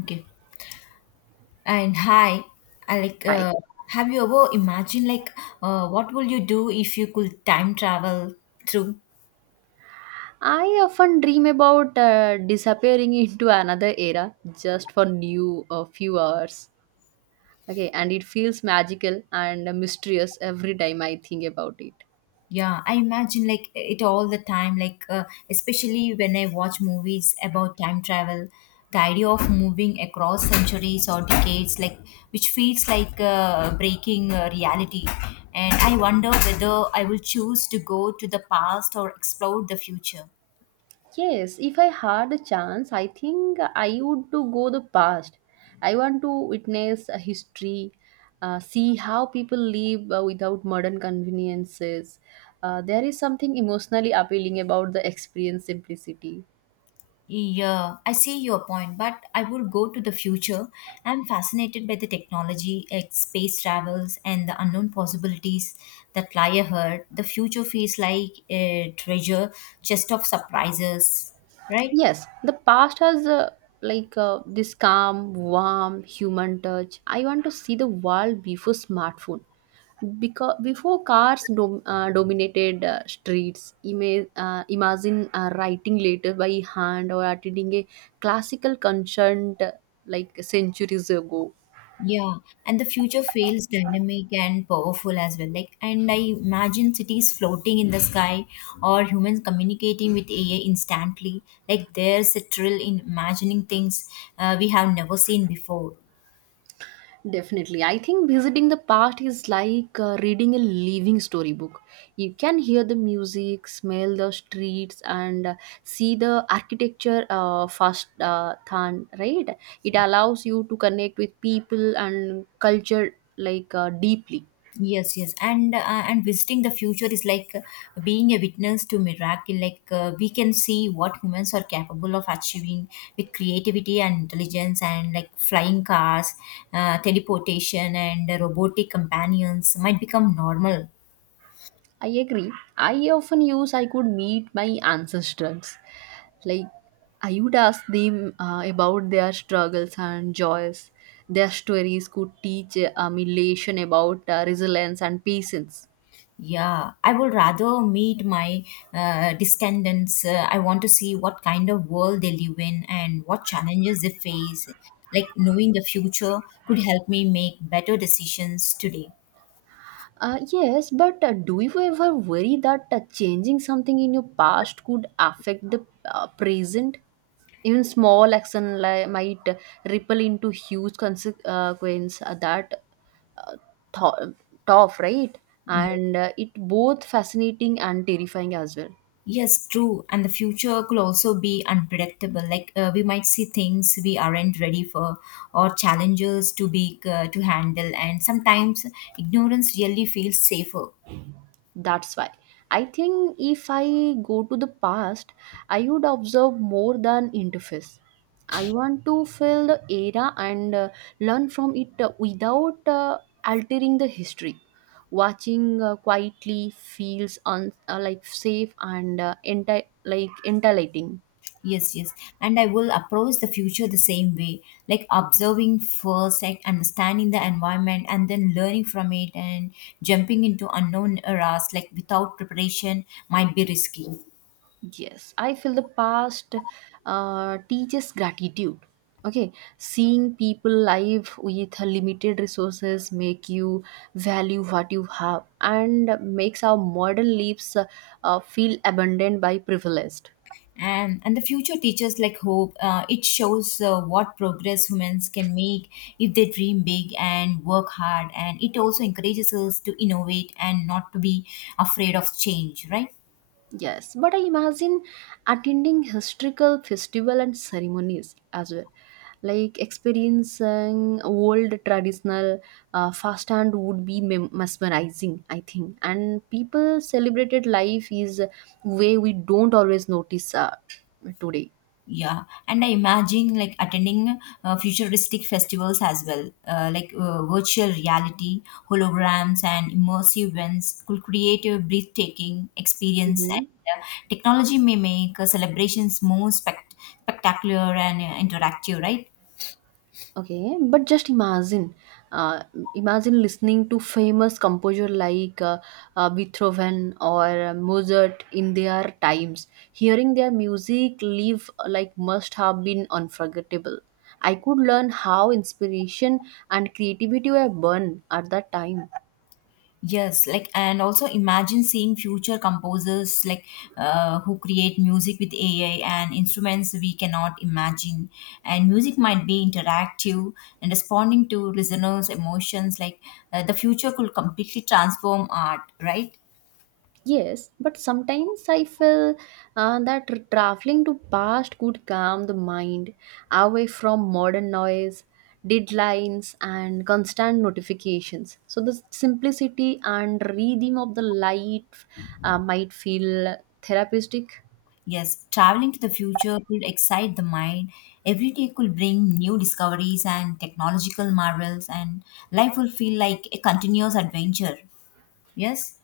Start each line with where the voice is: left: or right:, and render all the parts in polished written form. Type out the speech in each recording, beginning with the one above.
left: Okay. And hi, I like.
right: Hi.
left: Have you ever imagined what will you do if you could time travel through?
right: I often dream about disappearing into another era just for new a few hours. Okay, and it feels magical and mysterious every time I think about it.
left: Yeah, I imagine like it all the time. Especially when I watch movies about time travel, the idea of moving across centuries or decades, like which feels like breaking reality. And I wonder whether I will choose to go to the past or explore the future.
right: Yes, if I had a chance, I think I would to go the past. I want to witness a history, see how people live without modern conveniences. There is something emotionally appealing about the experience simplicity.
left: Yeah, I see your point, but I would go to the future. I'm fascinated by the technology, space travels, and the unknown possibilities that lie ahead. The future feels like a treasure chest of surprises, right?
right: Yes, the past has this calm, warm human touch. I want to see the world before smartphone. Because before cars dominated streets, imagine writing letters by hand or attending a classical concert centuries ago.
left: Yeah, and the future feels dynamic and powerful as well. And I imagine cities floating in the sky or humans communicating with AI instantly. Like, there's a thrill in imagining things we have never seen before.
right: Definitely. I think visiting the past is like reading a living storybook. You can hear the music, smell the streets, and see the architecture first hand, right? It allows you to connect with people and culture deeply.
left: Yes, yes, and visiting the future is like being a witness to miracle. We can see what humans are capable of achieving with creativity and intelligence, and like flying cars, teleportation, and robotic companions might become normal.
right: I agree. I often use I could meet my ancestors. Like, I would ask them about their struggles and joys. Their stories could teach me lesson about resilience and patience.
left: Yeah, I would rather meet my descendants. I want to see what kind of world they live in and what challenges they face. Like knowing the future could help me make better decisions today.
right: Yes, but do you ever worry that changing something in your past could affect the present? Even small action might ripple into huge consequence. Uh, th- tough, right?
left: Yeah.
right: And it both fascinating and terrifying as well.
left: Yes, true. And the future could also be unpredictable. We might see things we aren't ready for, or challenges to be to handle. And sometimes ignorance really feels safer.
right: That's why I think if I go to the past, I would observe more than interface. I want to feel the era and learn from it without altering the history. Watching quietly feels like safe and like entertaining.
left: Yes, yes. And I will approach the future the same way, like observing first, like understanding the environment, and then learning from it, and jumping into unknown eras, like without preparation, might be risky.
right: Yes, I feel the past teaches gratitude. Okay, seeing people live with limited resources make you value what you have and makes our modern lives feel abundant by privileged.
left: And the future teachers like hope, it shows what progress humans can make if they dream big and work hard, and it also encourages us to innovate and not to be afraid of change, right?
right: Yes, but I imagine attending historical festival and ceremonies as well, like experiencing old traditional uh, and would be mesmerizing, I think. And people celebrated life is way we don't always notice today.
left: Yeah, and I imagine like attending futuristic festivals as well, virtual reality holograms and immersive events could create a breathtaking experience, and
right: Mm-hmm.
left: uh, technology may make celebrations more spectacular and interactive, right?
right: Okay, but just imagine, uh, imagine listening to famous composer like Beethoven or Mozart in their times. Hearing their music live must have been unforgettable. I could learn how inspiration and creativity were born at that time.
left: Yes, like and also imagine seeing future composers like who create music with AI and instruments we cannot imagine. And music might be interactive and responding to listeners' emotions. The future could completely transform art, right?
right: Yes, but sometimes I feel that traveling to past could calm the mind away from modern noise, deadlines, and constant notifications. So the simplicity and rhythm of the life might feel therapeutic.
left: Yes, traveling to the future could excite the mind. Every day could bring new discoveries and technological marvels, and life will feel like a continuous adventure. Yes.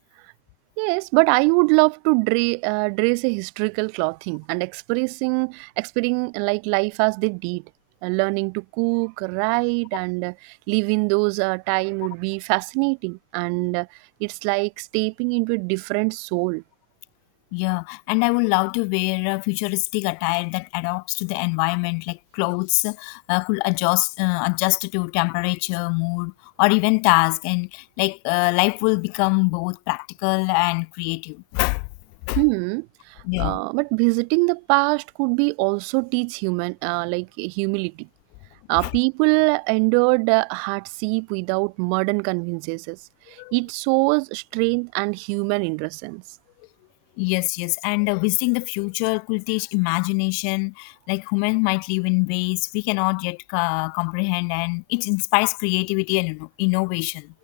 right: Yes, but I would love to dress a historical clothing and expressing like life as they did. Learning to cook, write, and live in those time would be fascinating. And it's like stepping into a different soul.
left: Yeah, and I would love to wear a futuristic attire that adapts to the environment, like clothes could adjust to temperature, mood, or even task, and life will become both practical and creative.
right: Hmm.
left: Yeah.
right: But visiting the past could be also teach human like humility. People endured hardship without modern conveniences. It shows strength and human innocence.
left: Yes, yes. And visiting the future could teach imagination, like humans might live in ways we cannot yet comprehend, and it inspires creativity and innovation.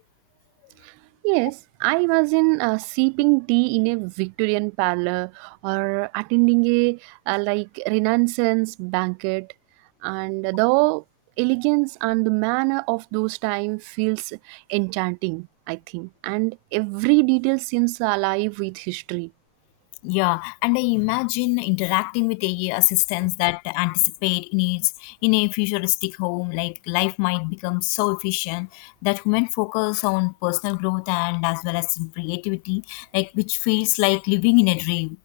right: Yes, I imagine sipping tea in a Victorian parlor or attending a Renaissance banquet, and the elegance and the manner of those time feels enchanting. I think, and every detail seems alive with history.
left: Yeah, and I imagine interacting with AI assistants that anticipate needs in a futuristic home. Like life might become so efficient that human focus on personal growth and as well as creativity, like which feels like living in a dream.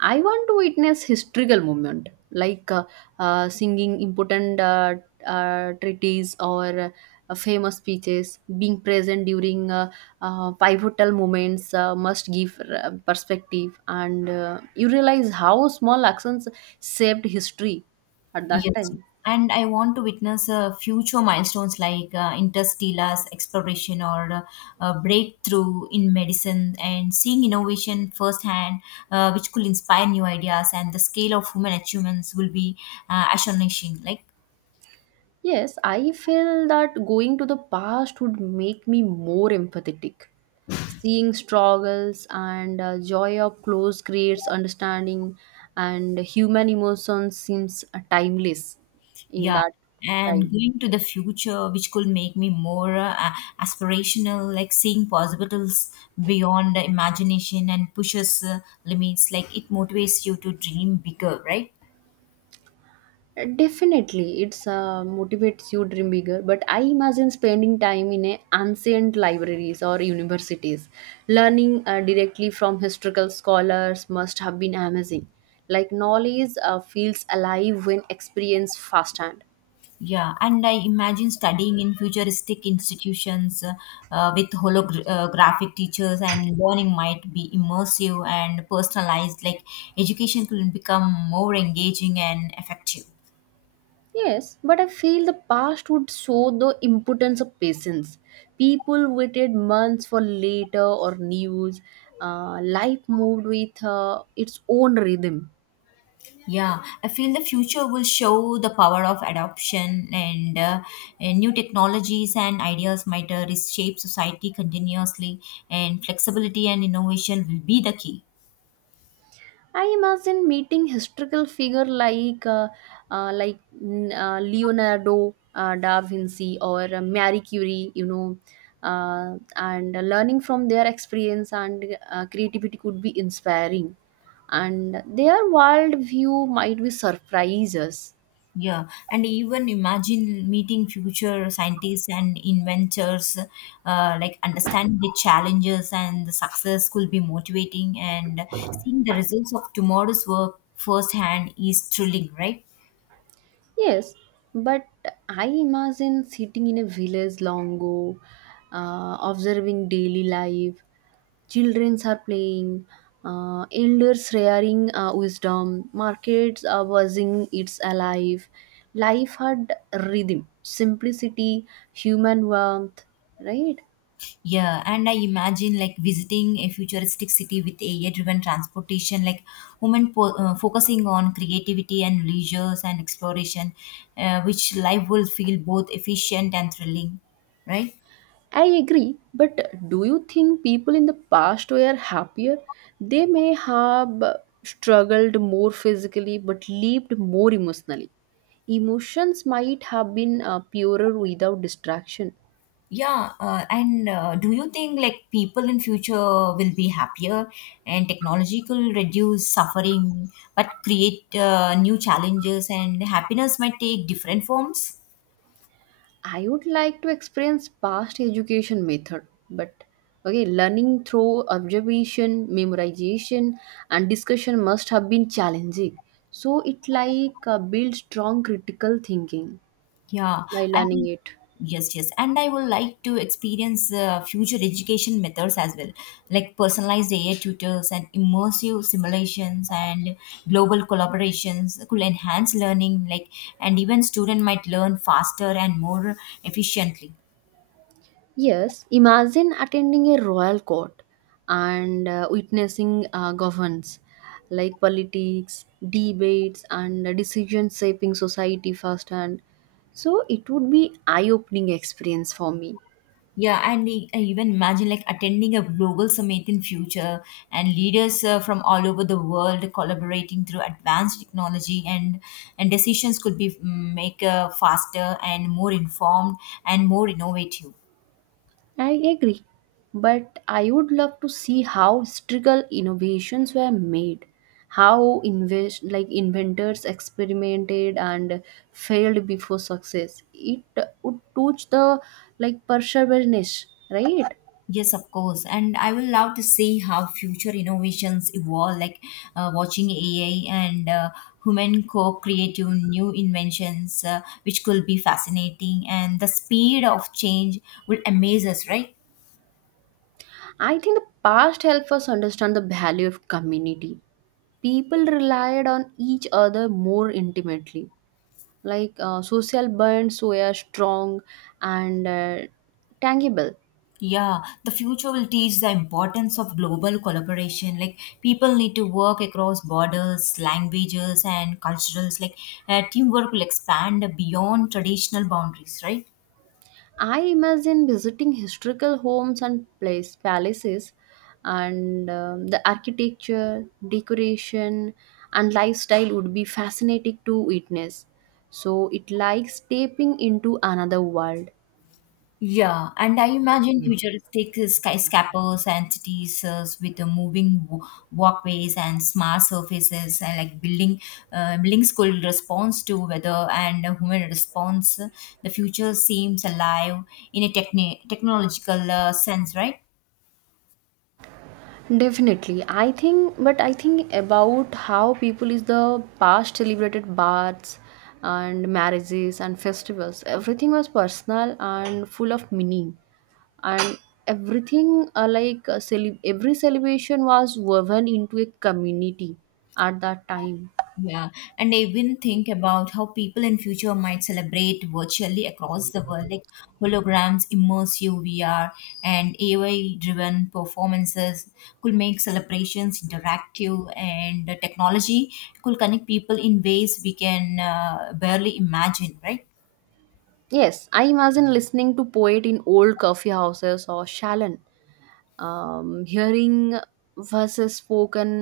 right: I want to witness historical moment like singing important treaties or famous speeches. Being present during pivotal moments must give perspective, and you realize how small actions saved history at
left: Yes,
right: that time.
left: and I want to witness future milestones like interstellar exploration or a breakthrough in medicine, and seeing innovation firsthand, which could inspire new ideas. And the scale of human achievements will be astonishing. Like,
right: Yes, I feel that going to the past would make me more empathetic. Seeing struggles and joy up close creates understanding, and human emotions seems timeless in
left: yeah.
right: that
left: And
right: time.
left: going to the future, which could make me more aspirational, like seeing possibilities beyond the imagination and pushes limits, like it motivates you to dream bigger, right?
right: Definitely, it's motivates you dream bigger. But I imagine spending time in a ancient libraries or universities, learning directly from historical scholars must have been amazing. Like knowledge feels alive when experienced firsthand.
left: Yeah, and I imagine studying in futuristic institutions with holographic teachers, and learning might be immersive and personalized. Like education could become more engaging and effective.
right: Yes, but I feel the past would show the importance of patience. People waited months for later or news. Life moved with its own rhythm.
left: Yeah, I feel the future will show the power of adoption, and new technologies and ideas might reshape society continuously, and flexibility and innovation will be the key.
right: I imagine meeting historical figure like Leonardo da Vinci or Marie Curie, you know, and learning from their experience and creativity could be inspiring, and their world view might be surprises.
left: Yeah, and even imagine meeting future scientists and inventors, like understanding the challenges and the success could be motivating, and seeing the results of tomorrow's work firsthand is thrilling, right?
right: Yes, but I imagine sitting in a village long ago, observing daily life. Children are playing, elders sharing wisdom, markets are buzzing, it's alive. Life had rhythm, simplicity, human warmth, right?
left: Yeah, and I imagine like visiting a futuristic city with AI-driven transportation, like focusing on creativity and leisures and exploration, which life will feel both efficient and thrilling, right?
right: I agree, but do you think people in the past were happier? They may have struggled more physically but lived more emotionally. Emotions might have been purer without distraction.
left: Yeah, and do you think like people in future will be happier, and technology could reduce suffering but create new challenges, and happiness might take different forms?
right: I would like to experience past education method, but okay, learning through observation, memorization, and discussion must have been challenging. So it like build strong critical thinking
left: Yeah,
right: by
left: I
right: learning
left: mean,
right: it.
left: yes, yes, and I would like to experience future education methods as well, like personalized AI tutors and immersive simulations and global collaborations could enhance learning, like, and even student might learn faster and more efficiently.
right: Yes, imagine attending a royal court and witnessing governance like politics, debates, and decision shaping society firsthand. So it would be eye opening experience for me.
left: Yeah, and I even imagine like attending a global summit in future, and leaders from all over the world collaborating through advanced technology, and decisions could be make faster and more informed and more innovative.
right: I agree, but I would love to see how historical innovations were made, how invest like inventors experimented and failed before success. It would teach the like perseverance, right?
left: Yes, of course. And I will love to see how future innovations evolve, like watching AI and human co creative new inventions, which could be fascinating. And the speed of change will amaze us, right?
right: I think the past helps us understand the value of community. People relied on each other more intimately. Social bonds were strong and tangible.
left: Yeah, the future will teach the importance of global collaboration. Like people need to work across borders, languages, and cultures. Teamwork will expand beyond traditional boundaries, right?
right: I imagine visiting historical homes and place, palaces and the architecture, decoration and lifestyle would be fascinating to witness. So it like stepping into another world.
left: Yeah, and I imagine futuristic skyscrapers and cities with the moving walkways and smart surfaces, and like buildings could response to weather and a human response. The future seems alive in a technological sense, right?
right: Definitely. I think but I think about how people is the past celebrated baths and marriages and festivals. Everything was personal and full of meaning and everything every celebration was woven into a community at that time.
left: Yeah, and I even think about how people in future might celebrate virtually across the world, like holograms, immersive VR, and AI-driven performances could make celebrations interactive, and the technology could connect people in ways we can barely imagine, right?
right: Yes, I imagine listening to poet in old coffee houses or shalon, hearing verses spoken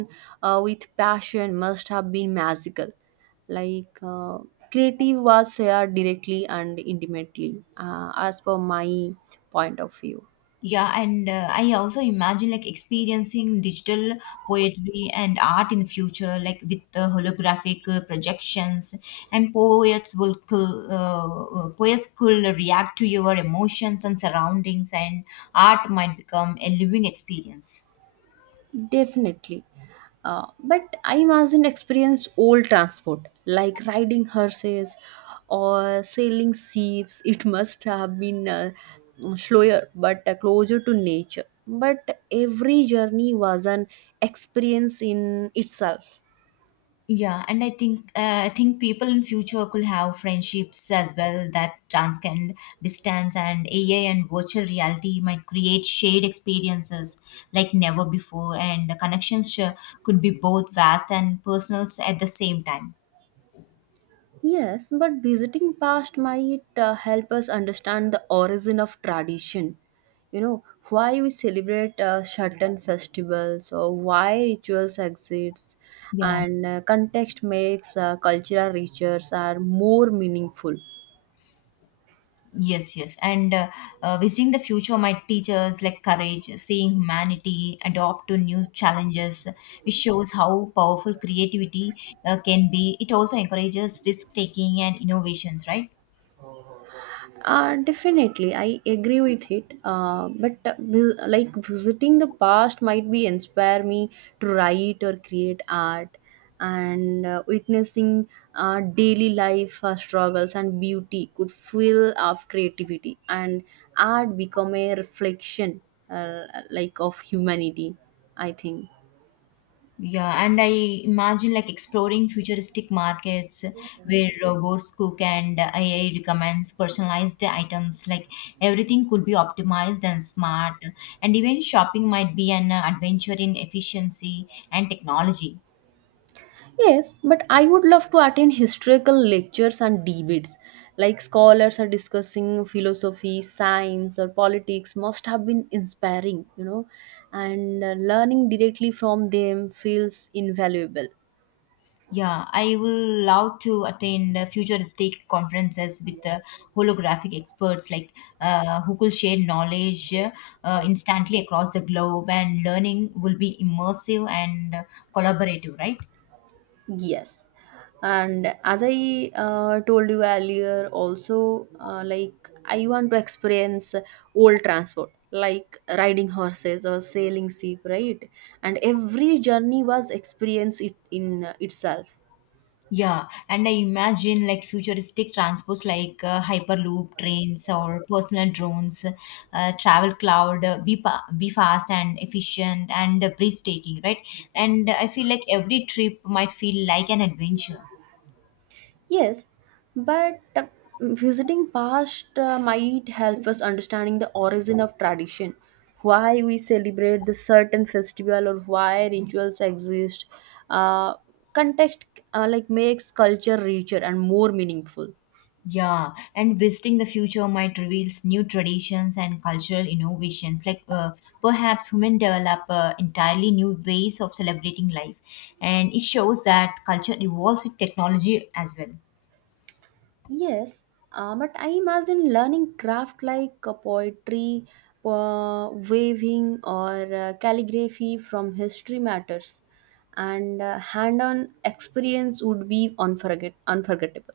right: with passion must have been magical like uh, creative was shared directly and intimately as per my point of view.
left: Yeah, and I also imagine like experiencing digital poetry and art in the future, like with the holographic projections, and poets could react to your emotions and surroundings, and art might become a living experience.
right: Definitely. But I imagine experience old transport, like riding horses or sailing ships. It must have been slower but closer to nature. But every journey was an experience in itself.
left: Yeah, and I think people in future could have friendships as well that transcend distance, and AI and virtual reality might create shared experiences like never before, and the connections could be both vast and personal at the same time.
right: Yes, but visiting past might help us understand the origin of tradition. You know, why we celebrate certain festivals or why rituals exist
left: Yeah.
right: and context makes cultural rituals are more meaningful.
left: Yes, yes. And visiting the future might teach us like courage, seeing humanity adopt to new challenges, which shows how powerful creativity can be. It also encourages risk taking and innovations, right?
right: Definitely, I agree with it. But vi- like Visiting the past might be inspire me to write or create art, and witnessing daily life struggles and beauty could fuel of creativity, and art become a reflection uh, of humanity. I think.
left: Yeah, and I imagine like exploring futuristic markets where robots cook and AI recommends personalized items. Like everything could be optimized and smart, and even shopping might be an adventure in efficiency and technology.
right: Yes, but I would love to attend historical lectures and debates. Like scholars are discussing philosophy, science, or politics, must have been inspiring, you know, and learning directly from them feels invaluable.
left: Yeah, I will love to attend futuristic conferences with holographic experts like who could share knowledge instantly across the globe, and learning will be immersive and collaborative, right?
right: Yes. And as I told you earlier, also, like, I want to experience old transport, like riding horses or sailing ship, right? And every journey was experience it in itself.
left: Yeah, and I imagine like futuristic transports like hyperloop trains or personal drones, travel cloud, be fast and efficient and breathtaking, right? And I feel like every trip might feel like an adventure.
right: Yes, but visiting past might help us understanding the origin of tradition, why we celebrate the certain festival or why rituals exist. Uh, Context makes culture richer and more meaningful.
left: Yeah, and visiting the future might reveals new traditions and cultural innovations. Perhaps human develop entirely new ways of celebrating life, and it shows that culture evolves with technology as well.
right: Yes, but I imagine learning craft like poetry, weaving, or calligraphy from history matters, and hand-on experience would be unforgettable.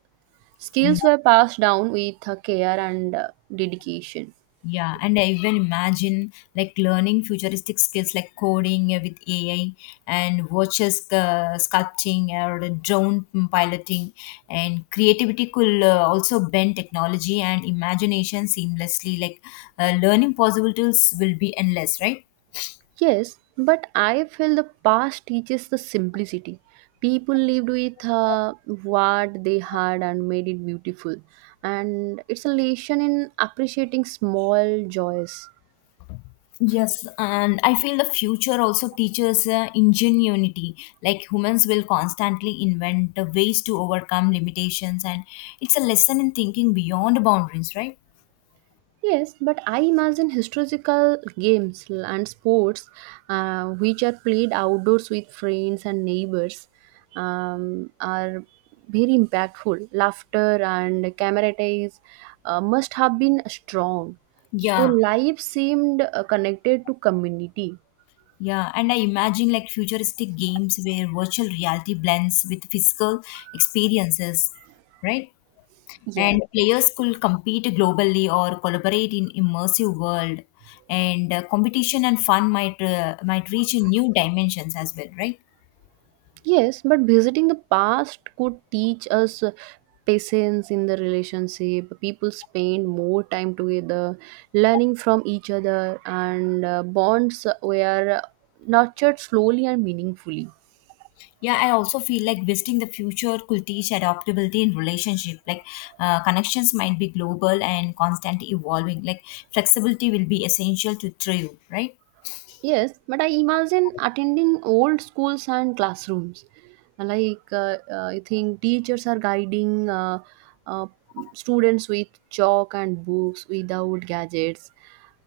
right: Skills were passed down with care and dedication.
left: Yeah, and I even imagine like learning futuristic skills like coding with AI and watches sculpting or the drone piloting, and creativity could also bend technology and imagination seamlessly. Learning possibilities will be endless, right?
right: Yes, but I feel the past teaches the simplicity. People lived with what they had and made it beautiful. And it's a lesson in appreciating small joys.
left: Yes, and I feel the future also teaches ingenuity. Like humans will constantly invent ways to overcome limitations, and it's a lesson in thinking beyond boundaries, right?
right: Yes, but I imagine historical games and sports which are played outdoors with friends and neighbors are very impactful. Laughter and camaraderie must have been strong. So
left: Yeah,
right: life seemed connected to community.
left: yeah. And I imagine like futuristic games where virtual reality blends with physical experiences, right? And
right: Yes.
left: players could compete globally or collaborate in immersive world. And competition and fun might reach in new dimensions as well, right?
right: Yes, but visiting the past could teach us patience in the relationship. People spend more time together, learning from each other, and bonds were nurtured slowly and meaningfully.
left: Yeah, I also feel like visiting the future could teach adaptability in relationship. Connections might be global and constantly evolving. Like flexibility will be essential to thrive, right?
right: Yes, but I imagine attending old schools and classrooms. Like, I think teachers are guiding uh, students with chalk and books without gadgets.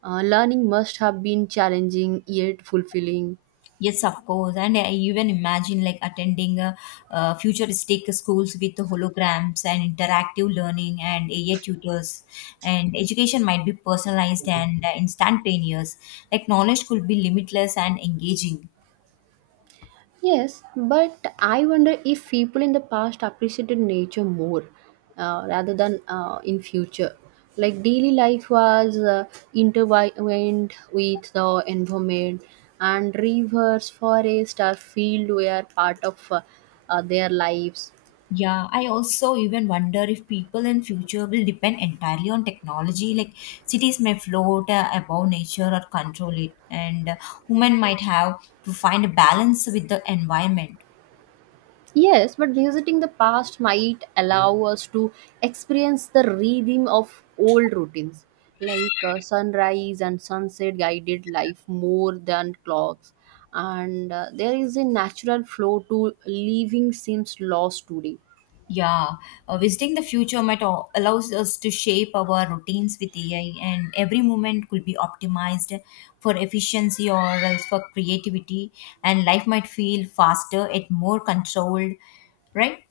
right: Learning must have been challenging yet fulfilling.
left: Yes, of course. And I even imagine like attending futuristic schools with holograms and interactive learning and AI tutors. And education might be personalized and instantaneous. Like knowledge could be limitless and engaging.
right: Yes, but I wonder if people in the past appreciated nature more rather than in future. Like daily life was intertwined with the environment, and rivers, forest, or field were part of their lives.
left: Yeah, I also even wonder if people in future will depend entirely on technology. Like cities may float above nature or control it, and human might have to find a balance with the environment.
right: Yes, but visiting the past might allow us to experience the rhythm of old routines, like sunrise and sunset guided life more than clocks. And there is a natural flow to living seems lost today.
left: Yeah, visiting the future might allows us to shape our routines with AI, and every moment could be optimized for efficiency or else for creativity, and life might feel faster and more controlled, right?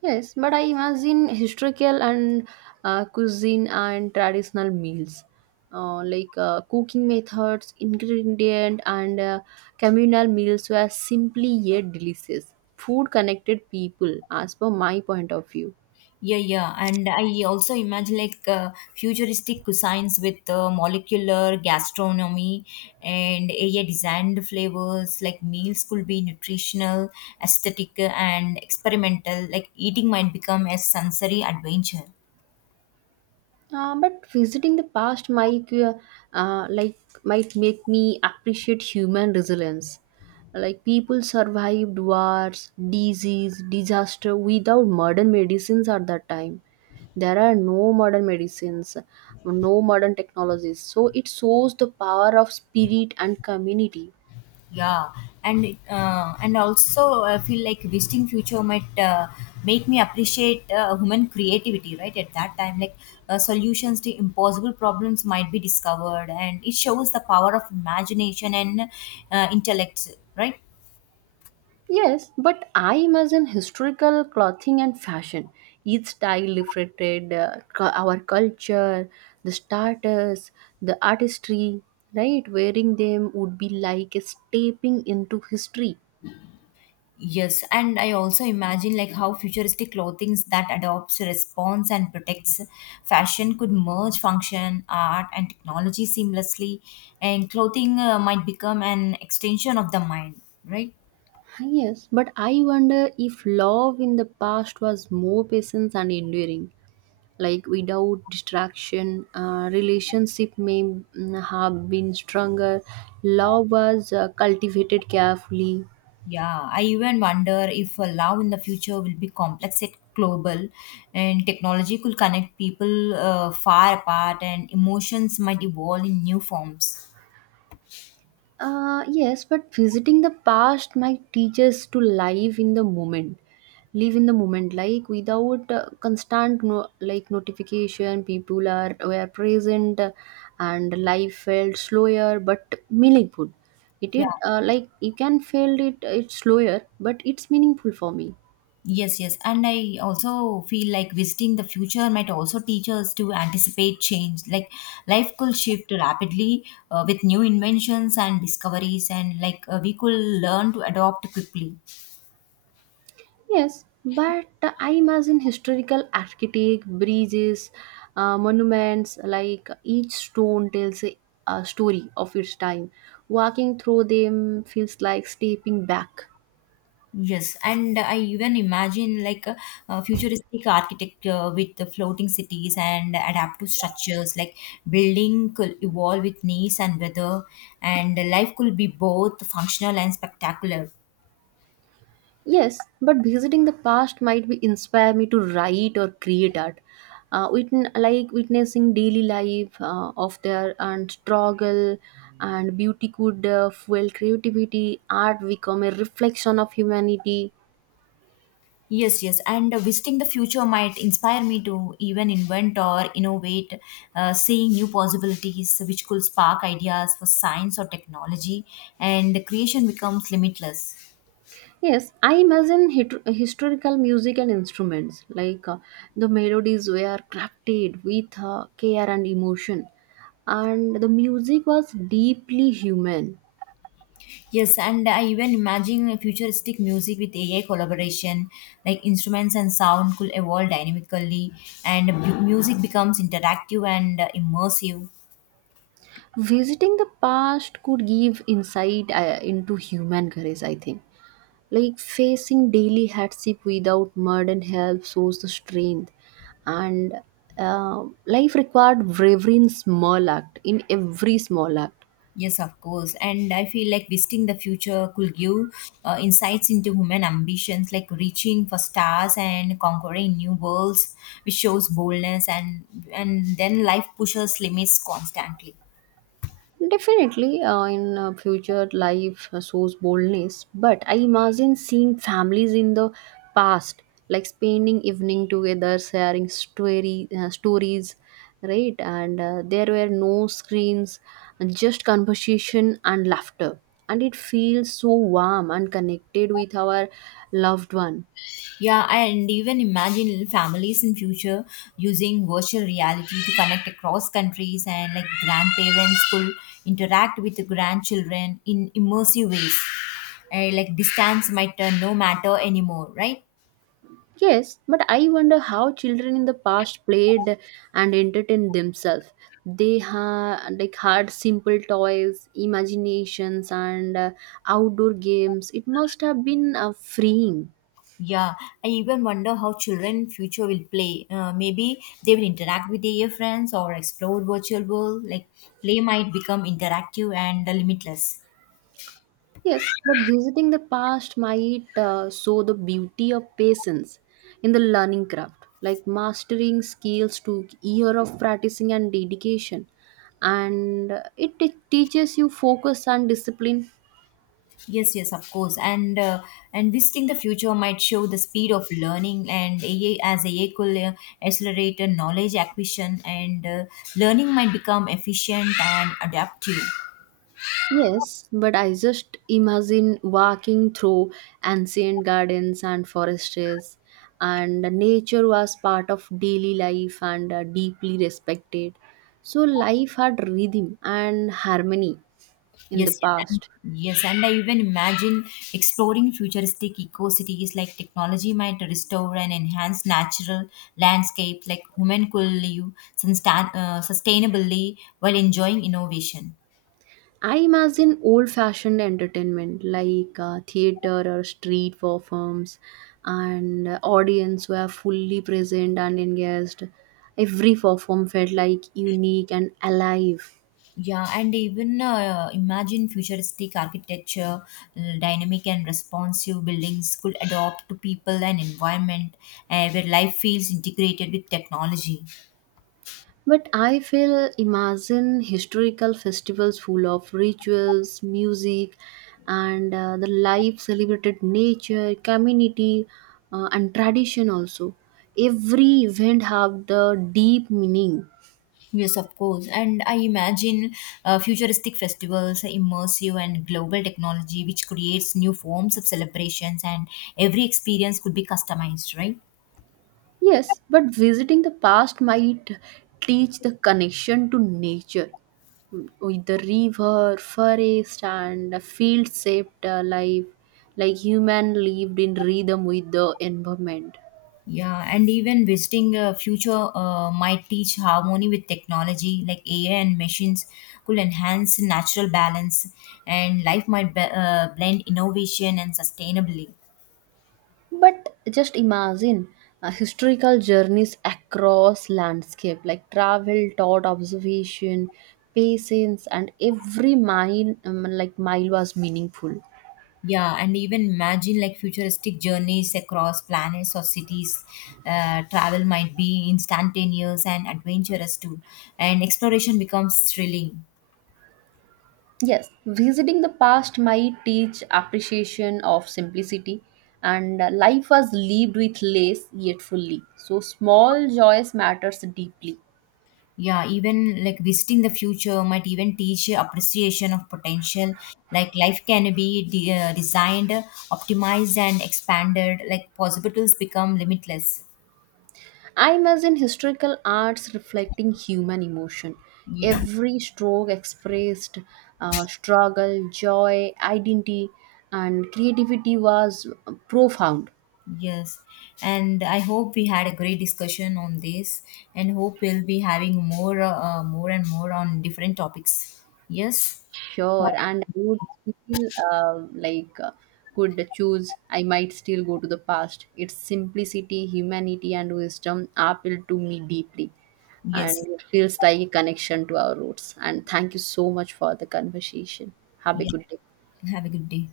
right: Yes, but I imagine historical and cuisine and traditional meals, like cooking methods, ingredient, and communal meals were simply yet delicious. Food connected people, as per my point of view.
left: Yeah, yeah, and I also imagine like futuristic cuisines with molecular gastronomy and AI designed flavors. Like meals could be nutritional, aesthetic, and experimental. Like eating might become a sensory adventure.
right: But visiting the past might, uh, like, might make me appreciate human resilience. Like people survived wars, disease, disaster without modern medicines at that time. There are no modern medicines, no modern technologies. So it shows the power of spirit and community.
left: Yeah, and also I feel like visiting future might make me appreciate human creativity. Right at that time, like solutions to impossible problems might be discovered, and it shows the power of imagination and intellect. Right.
right: Yes, but I imagine historical clothing and fashion. Each style reflected our culture, the status, the artistry, right? Wearing them would be like stepping into history.
left: Yes, and I also imagine like how futuristic clothing that adopts responds, and protects fashion could merge function, art, and technology seamlessly, and clothing might become an extension of the mind, right?
right: Yes, but I wonder if love in the past was more patient and enduring. Like without distraction, relationship may have been stronger. Love was cultivated carefully.
left: Yeah, I even wonder if love in the future will be complex and global, and technology could connect people far apart, and emotions might evolve in new forms.
right: Yes, but visiting the past might teach us to live in the moment. Live in the moment, like without constant notification. People are were present, and life felt slower but meaningful. It did
left: Yeah.
right: like you can feel it. It's slower, but it's meaningful for me.
left: Yes, yes. And I also feel like visiting the future might also teach us to anticipate change. Like life could shift rapidly with new inventions and discoveries, and like we could learn to adopt quickly.
right: Yes, but I imagine historical architect, bridges, monuments, like each stone tells a story of its time. Walking through them feels like stepping back.
left: Yes, and I even imagine a futuristic architecture with the floating cities and adaptive structures. Like building could evolve with needs and weather, and life could be both functional and spectacular.
right: Yes, but visiting the past might be inspire me to write or create art. Like witnessing daily life of their and struggle and beauty could fuel creativity. Art become a reflection of humanity.
left: Yes, yes, and visiting the future might inspire me to even invent or innovate, seeing new possibilities which could spark ideas for science or technology, and the creation becomes limitless.
right: Yes, I imagine historical music and instruments like the melodies were crafted with care and emotion, and the music was deeply human.
left: Yes, and I even imagine a futuristic music with AI collaboration, like instruments and sound could evolve dynamically, and music becomes interactive and immersive.
right: Visiting the past could give insight into human courage, I think. Like facing daily hardship without modern help shows the strength, and life required bravery in small act, in every small act.
left: Yes, of course. And I feel like visiting the future could give insights into human ambitions, like reaching for stars and conquering new worlds, which shows boldness and then life pushes limits constantly.
right: Definitely, in future life shows boldness, but I imagine seeing families in the past, like spending evening together, sharing story stories, right? And there were no screens, just conversation and laughter, and it feels so warm and connected with our loved one.
left: Yeah, and even imagine families in future using virtual reality to connect across countries and like grandparents could interact with the grandchildren in immersive ways. And like distance might no matter anymore, right?
right: Yes, but I wonder how children in the past played and entertained themselves. They ha like had simple toys, imaginations, and outdoor games. It must have been freeing.
left: Yeah, I even wonder how children future will play. Maybe they will interact with their friends or explore virtual world. Like play might become interactive and limitless.
right: Yes, but visiting the past might show the beauty of patience in the learning craft, like mastering skills took year of practicing and dedication, and it teaches you focus and discipline.
left: Yes, yes, of course. And visiting the future might show the speed of learning and AI as AI could accelerate knowledge acquisition and learning might become efficient and adaptive.
right: Yes, but I just imagine walking through ancient gardens and forests, and nature was part of daily life and deeply respected. So, life had rhythm and harmony in the
left: Yes, yes, and,
right: past.
left: yes, and I even imagine exploring futuristic eco-cities like technology might restore and enhance natural landscapes like human could sustainably while enjoying innovation.
right: I imagine old fashioned entertainment like theater or street performs, and audience were fully present and engaged. Every perform felt like unique and alive.
left: Yeah, and even imagine futuristic architecture, dynamic and responsive buildings could adapt to people and environment where life feels integrated with technology.
right: But I feel imagine historical festivals full of rituals, music, and the life celebrated nature, community, and tradition also. Every event have the deep meaning.
left: Yes, of course. And I imagine futuristic festivals, immersive and global technology, which creates new forms of celebrations, and every experience could be customized, right?
right: Yes, but visiting the past might teach the connection to nature with the river, forest, and field shaped life, like human lived in rhythm with the environment.
left: Yeah, and even visiting future might teach harmony with technology, like AI and machines could enhance natural balance, and life might blend innovation and sustainability.
right: But just imagine historical journeys across landscape like travel, thought, observation, patience, and every mile was meaningful.
left: Yeah, and even imagine like futuristic journeys across planets or cities. Travel might be instantaneous and adventurous too, and exploration becomes thrilling.
right: Yes, visiting the past might teach appreciation of simplicity, and life was lived with less yet fully. So small joys matters deeply.
left: Yeah, even like visiting the future might even teach you appreciation of potential. Like life can be designed, optimized, and expanded. Like possibilities become limitless.
right: I imagine historical arts reflecting human emotion.
left: Yeah.
right: Every stroke expressed struggle, joy, identity, and creativity was profound.
left: Yes, and I hope we had a great discussion on this, and hope we'll be having more, and more on different topics. Yes,
right: Sure, and I would still could choose. I might still go to the past. Its simplicity, humanity, and wisdom appeal to me deeply, and
left: yes,
right: it feels like a connection to our roots. And thank you so much for the conversation. Have a
left: yes.
right: good day.
left: Have a good day.